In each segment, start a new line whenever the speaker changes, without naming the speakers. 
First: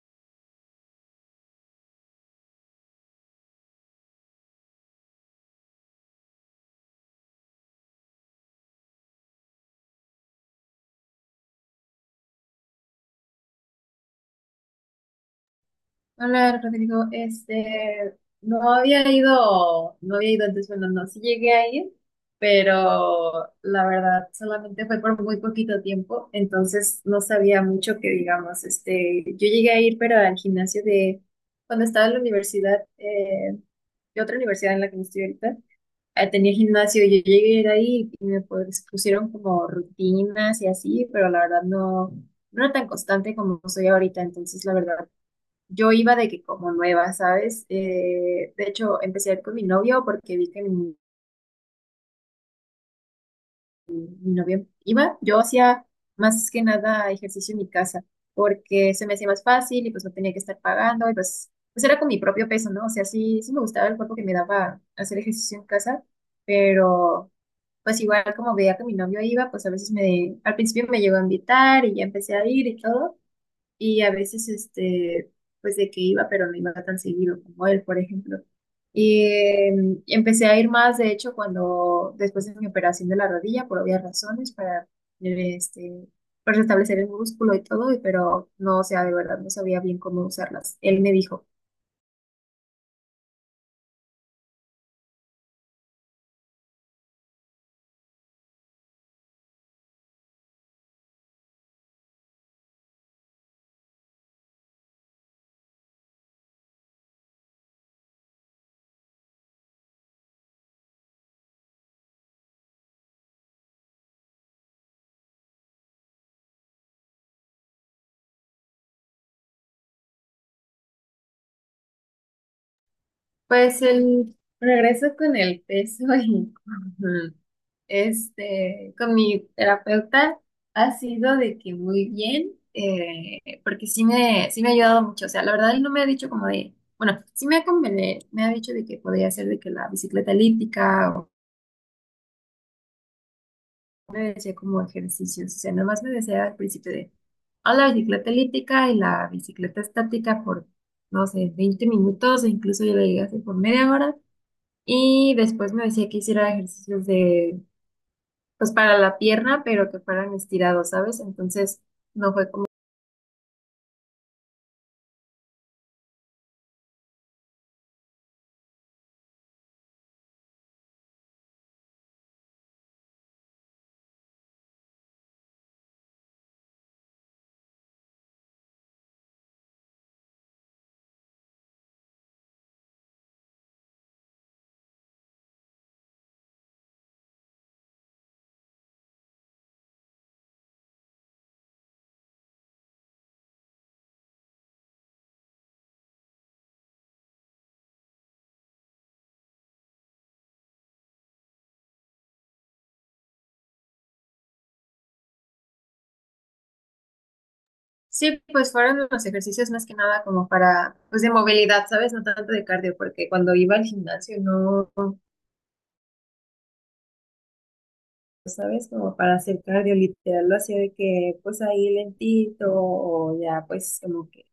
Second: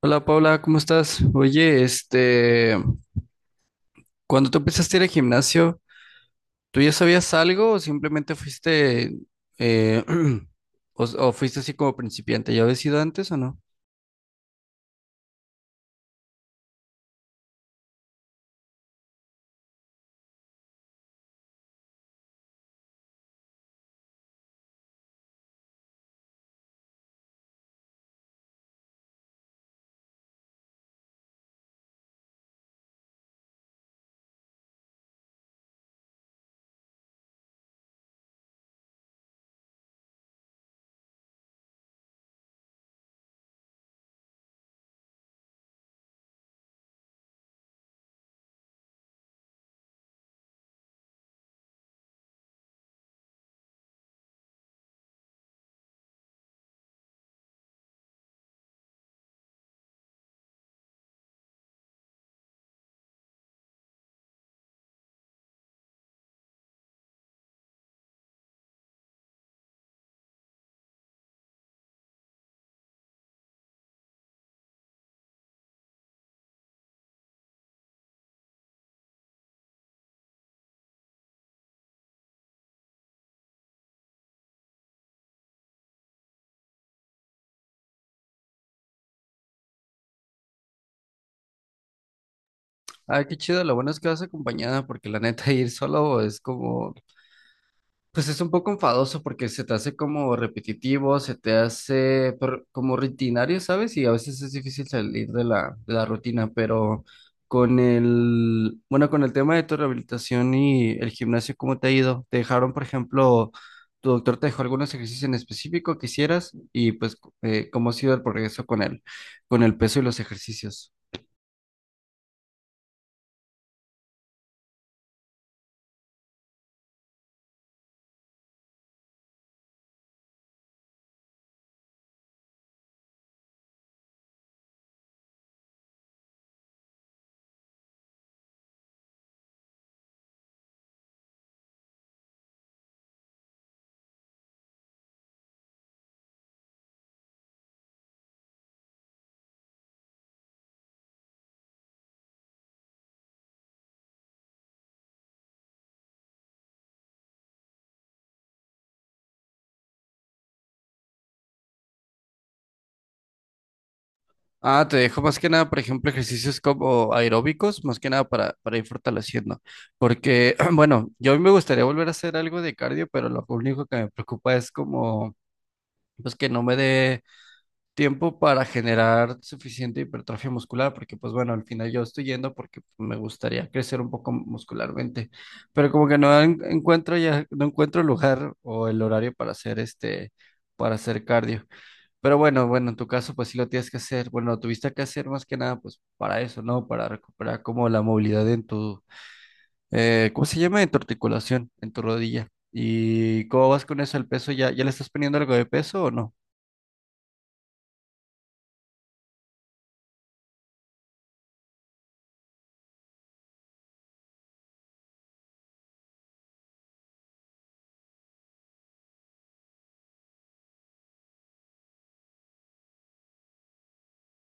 Hola Paula, ¿cómo estás? Oye, este, cuando tú empezaste a ir al gimnasio, ¿tú ya sabías algo o simplemente fuiste, eh, o fuiste así como principiante? ¿Ya habías ido antes o no?
Hola Rodrigo, no había ido, no había ido antes, bueno, no, sí llegué a ir, pero la verdad solamente fue por muy poquito tiempo, entonces no sabía mucho que digamos, yo llegué a ir, pero al gimnasio de, cuando estaba en la universidad, de otra universidad en la que no estoy ahorita, tenía gimnasio, yo llegué a ir ahí y me pues, pusieron como rutinas y así, pero la verdad no era tan constante como soy ahorita, entonces la verdad yo iba de que como nueva, ¿sabes? De hecho, empecé a ir con mi novio porque vi que mi novio iba. Yo hacía más que nada ejercicio en mi casa porque se me hacía más fácil y pues no tenía que estar pagando y pues era con mi propio peso, ¿no? O sea, sí me gustaba el cuerpo que me daba hacer ejercicio en casa, pero pues igual como veía que mi novio iba, pues a al principio me llegó a invitar y ya empecé a ir y todo. Y a veces, pues de que iba, pero no iba tan seguido como él, por ejemplo. Y empecé a ir más, de hecho, cuando después de mi operación de la rodilla, por obvias razones, para, eh, este, para restablecer el músculo y todo, pero no, o sea, de verdad no sabía bien cómo usarlas. Él me dijo.
Ay, qué chido, lo bueno es que vas acompañada porque la neta ir solo es como, pues es un poco enfadoso porque se te hace como repetitivo, se te hace como rutinario, ¿sabes? Y a veces es difícil salir de la rutina, pero con bueno, con el tema de tu rehabilitación y el gimnasio, ¿cómo te ha ido? ¿Te dejaron, por ejemplo, tu doctor te dejó algunos ejercicios en específico que hicieras? Y pues, ¿cómo ha sido el progreso con con el peso y los ejercicios?
Pues el regreso con el peso y con, con mi terapeuta ha sido de que muy bien, porque sí me ha ayudado mucho. O sea, la verdad él no me ha dicho como de, bueno, sí me ha convenido, me ha dicho de que podía hacer de que la bicicleta elíptica o me decía como ejercicios. O sea, nada más me decía al principio de, a la bicicleta elíptica y la bicicleta estática por, no sé, 20 minutos o incluso yo le llegué a hacer por media hora. Y después me decía que hiciera ejercicios de, pues para la pierna, pero que fueran estirados, ¿sabes? Entonces no fue como,
Ah, te dejo más que nada, por ejemplo, ejercicios como aeróbicos, más que nada para ir fortaleciendo. Porque, bueno, yo a mí me gustaría volver a hacer algo de cardio, pero lo único que me preocupa es como, pues que no me dé tiempo para generar suficiente hipertrofia muscular, porque pues bueno, al final yo estoy yendo porque me gustaría crecer un poco muscularmente, pero como que encuentro ya, no encuentro el lugar o el horario para hacer para hacer cardio. Bueno, en tu caso pues sí lo tienes que hacer. Bueno, lo tuviste que hacer más que nada pues para eso, ¿no? Para recuperar como la movilidad en tu, ¿cómo se llama? En tu articulación, en tu rodilla. ¿Y cómo vas con eso? ¿El peso ya le estás poniendo algo de peso o no?
sí, pues fueron los ejercicios más que nada como para, pues de movilidad, ¿sabes? No tanto de cardio, porque cuando iba al gimnasio no, ¿sabes? Como para hacer cardio, literal, lo hacía de que, pues ahí lentito, o ya, pues como que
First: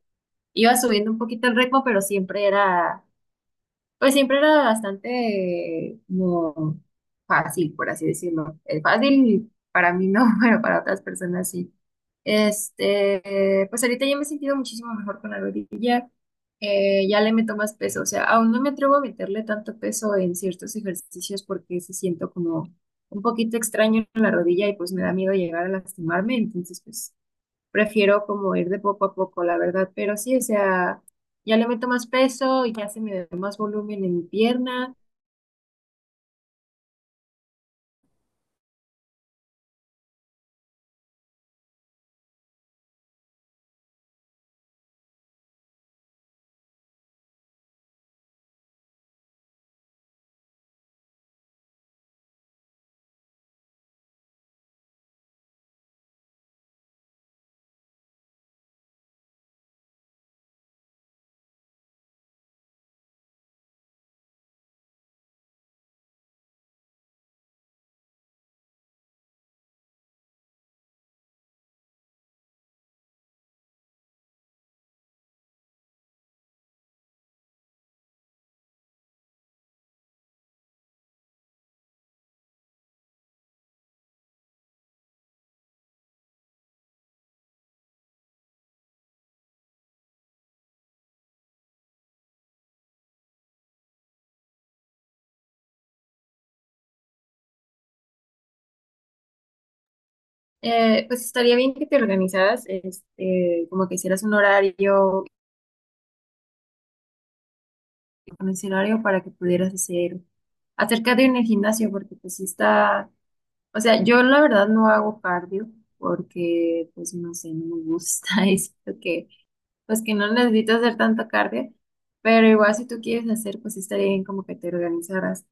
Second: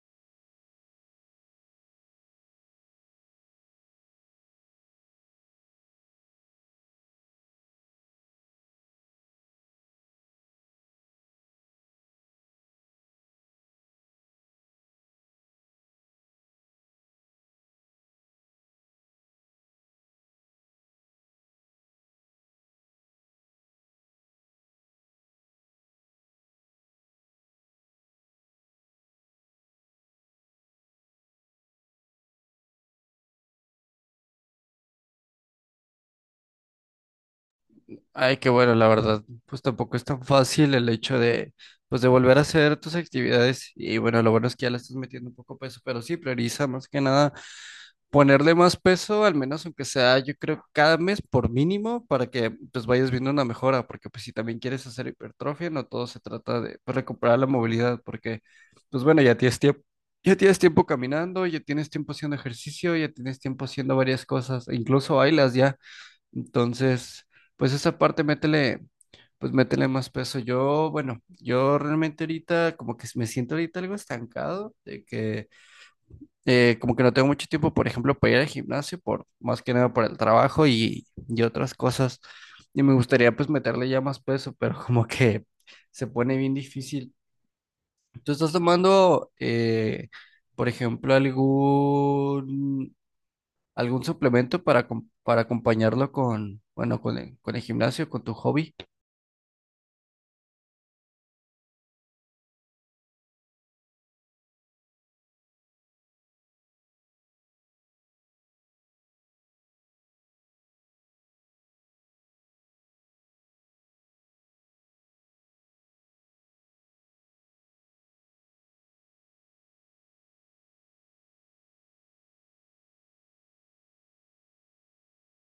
iba subiendo un poquito el ritmo, pero siempre era pues siempre era bastante como fácil, por así decirlo. Fácil para mí no, pero para otras personas sí. Este, pues ahorita ya me he sentido muchísimo mejor con la rodilla. Ya le meto más peso. O sea, aún no me atrevo a meterle tanto peso en ciertos ejercicios porque se siento como un poquito extraño en la rodilla y pues me da miedo llegar a lastimarme. Entonces, pues prefiero como ir de poco a poco, la verdad, pero sí, o sea, ya le meto más peso y ya se me da más volumen en mi pierna.
Ay, qué bueno, la verdad, pues tampoco es tan fácil el hecho de, pues de volver a hacer tus actividades. Y bueno, lo bueno es que ya le estás metiendo un poco peso, pero sí, prioriza más que nada ponerle más peso, al menos aunque sea, yo creo, cada mes por mínimo, para que pues vayas viendo una mejora, porque pues si también quieres hacer hipertrofia, no todo se trata de pues, recuperar la movilidad, porque pues bueno, ya tienes tiempo caminando, ya tienes tiempo haciendo ejercicio, ya tienes tiempo haciendo varias cosas, e incluso bailas ya. Entonces, pues esa parte métele, pues métele más peso. Yo realmente ahorita como que me siento ahorita algo estancado, de que como que no tengo mucho tiempo, por ejemplo, para ir al gimnasio, más que nada por el trabajo y otras cosas. Y me gustaría pues meterle ya más peso, pero como que se pone bien difícil. ¿Tú estás tomando, por ejemplo, algún suplemento para, para acompañarlo con, bueno, con con el gimnasio, con tu hobby?
Pues estaría bien que te organizaras, como que hicieras un horario, un escenario para que pudieras hacer acerca de un gimnasio, porque pues sí está, o sea, yo la verdad no hago cardio porque pues no sé, no me gusta, es que pues que no necesito hacer tanto cardio, pero igual si tú quieres hacer, pues sí estaría bien como que te organizaras.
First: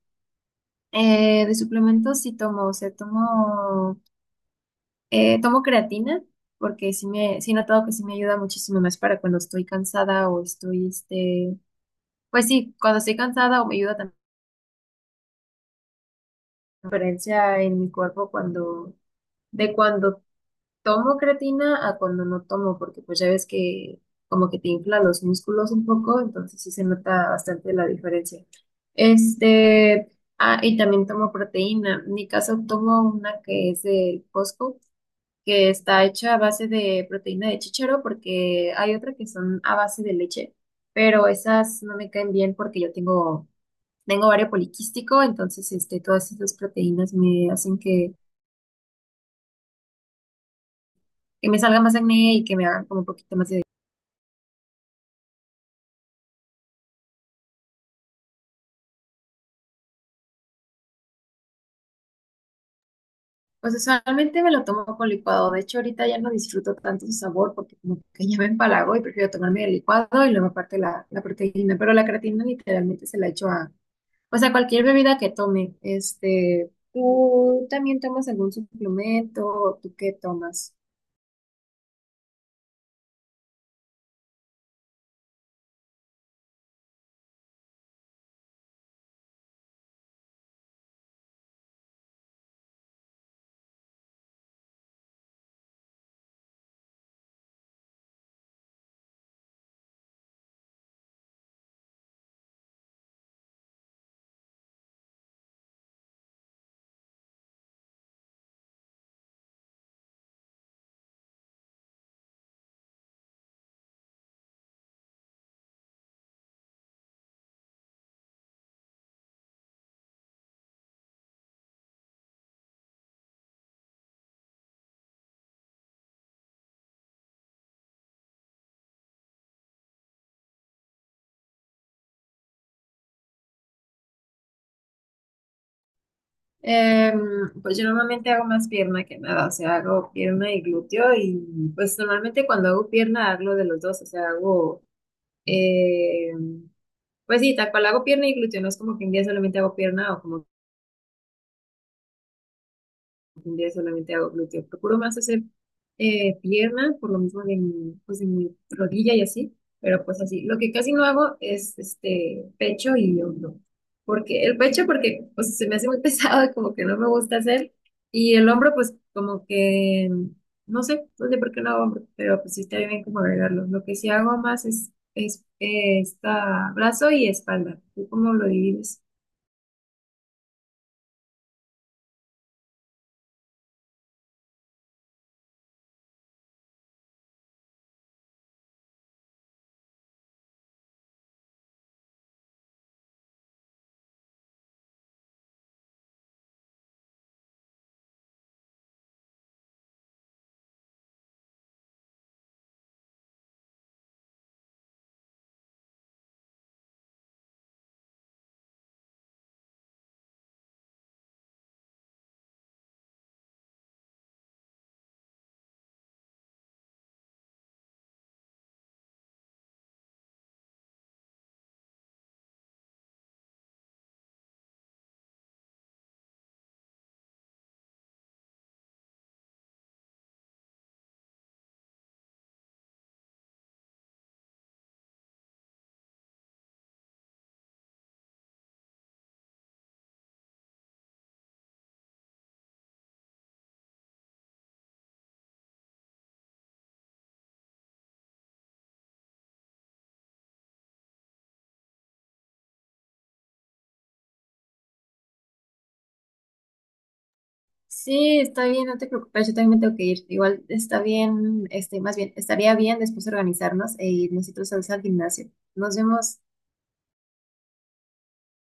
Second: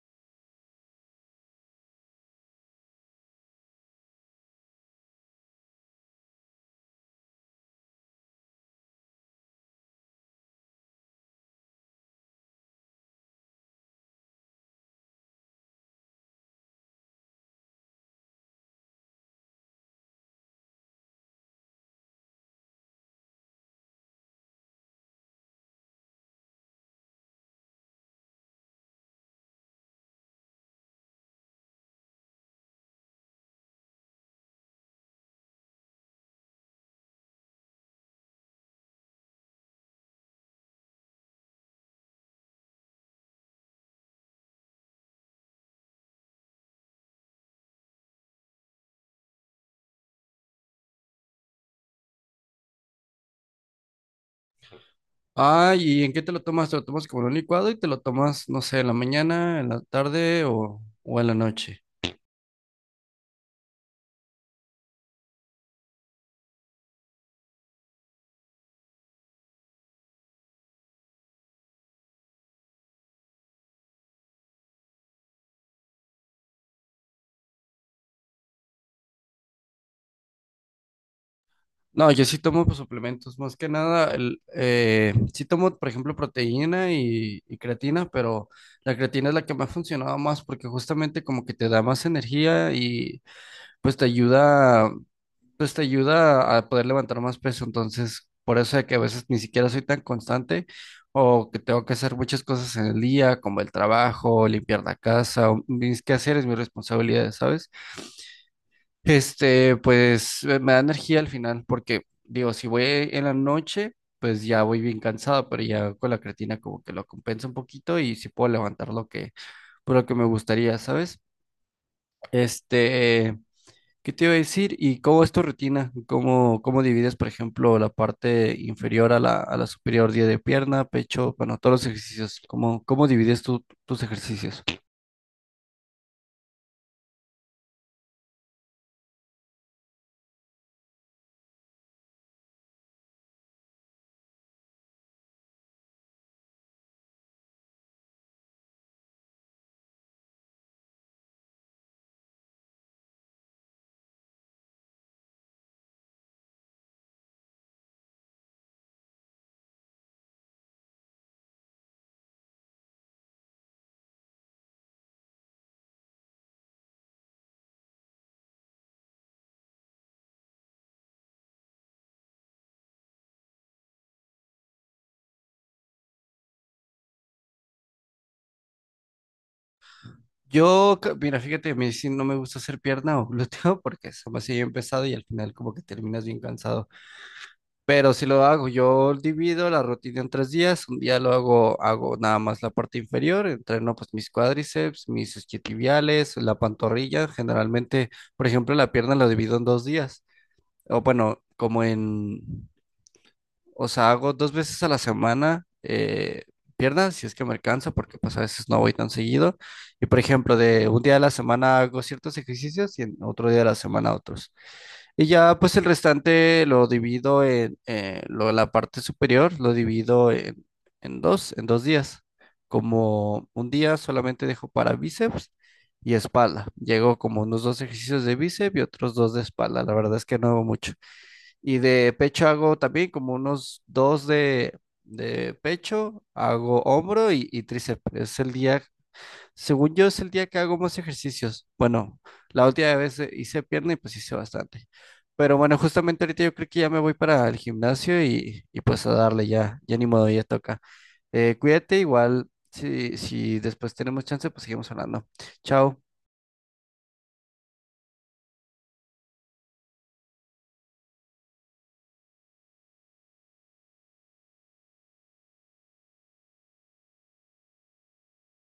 De suplementos sí tomo, o sea, tomo creatina porque sí he notado que sí me ayuda muchísimo más para cuando estoy cansada o estoy, pues sí, cuando estoy cansada o me ayuda también la diferencia en mi cuerpo cuando tomo creatina a cuando no tomo, porque pues ya ves que como que te infla los músculos un poco, entonces sí se nota bastante la diferencia. Este, ah, y también tomo proteína. En mi caso tomo una que es del Costco, que está hecha a base de proteína de chícharo, porque hay otra que son a base de leche, pero esas no me caen bien porque yo tengo ovario poliquístico, entonces este, todas esas proteínas me hacen que me salga más acné y que me hagan como un poquito más de...
Ah, ¿y en qué te lo tomas? ¿Te lo tomas como en un licuado y te lo tomas, no sé, en la mañana, en la tarde o en la noche?
Pues usualmente me lo tomo con licuado, de hecho ahorita ya no disfruto tanto su sabor porque como que ya me empalago y prefiero tomarme el licuado y luego aparte la proteína, pero la creatina literalmente se la echo a... O sea, cualquier bebida que tome. Este, ¿tú también tomas algún suplemento? ¿Tú qué tomas?
No, yo sí tomo pues, suplementos, más que nada, sí tomo, por ejemplo, proteína y creatina, pero la creatina es la que me ha funcionado más porque justamente como que te da más energía y pues te ayuda, pues te ayuda a poder levantar más peso, entonces por eso de que a veces ni siquiera soy tan constante o que tengo que hacer muchas cosas en el día, como el trabajo, limpiar la casa, o mis quehaceres, mis responsabilidades, ¿sabes? Este, pues me da energía al final, porque digo, si voy en la noche, pues ya voy bien cansado, pero ya con la creatina como que lo compensa un poquito y sí puedo levantar por lo que me gustaría, ¿sabes? Este, ¿qué te iba a decir? ¿Y cómo es tu rutina? ¿Cómo divides, por ejemplo, la parte inferior a a la superior, día de pierna, pecho, bueno, todos los ejercicios? ¿Cómo divides tú tus ejercicios?
Em, pues yo normalmente hago más pierna que nada, o sea, hago pierna y glúteo y pues normalmente cuando hago pierna hago de los dos, o sea, hago, em, pues sí, tal cual hago pierna y glúteo, no es como que un día solamente hago pierna o como pues, un día solamente hago glúteo. Procuro más hacer pierna, por lo mismo de mi, pues, de mi rodilla y así, pero pues así. Lo que casi no hago es este pecho y hombro. Porque el pecho, porque pues, se me hace muy pesado y como que no me gusta hacer. Y el hombro, pues como que, no sé por qué no hago hombro, pero pues sí estaría bien como agregarlo. Lo que sí hago más es esta brazo y espalda. ¿Tú cómo lo divides?
Mira, fíjate, a mí sí no me gusta hacer pierna o glúteo porque es demasiado pesado y al final como que terminas bien cansado. Pero si lo hago, yo divido la rutina en tres días. Un día lo hago, hago nada más la parte inferior, entreno pues mis cuádriceps, mis isquiotibiales, la pantorrilla. Generalmente, por ejemplo, la pierna la divido en dos días. O bueno, como en o sea, hago dos veces a la semana piernas, si es que me alcanza, porque pues a veces no voy tan seguido. Y por ejemplo, de un día de la semana hago ciertos ejercicios y en otro día de la semana otros. Y ya pues el restante lo divido en la parte superior, lo divido en, en dos días. Como un día solamente dejo para bíceps y espalda. Llego como unos dos ejercicios de bíceps y otros dos de espalda. La verdad es que no hago mucho. Y de pecho hago también como unos dos de pecho, hago hombro y tríceps. Es el día, según yo, es el día que hago más ejercicios. Bueno, la última vez hice pierna y pues hice bastante. Pero bueno, justamente ahorita yo creo que ya me voy para el gimnasio y pues a darle ya, ya ni modo, ya toca. Cuídate, igual, si después tenemos chance, pues seguimos hablando. Chao.
Sí, está bien, no te preocupes, yo también me tengo que ir. Igual está bien, más bien, estaría bien después organizarnos e irnos y todos al gimnasio. Nos vemos.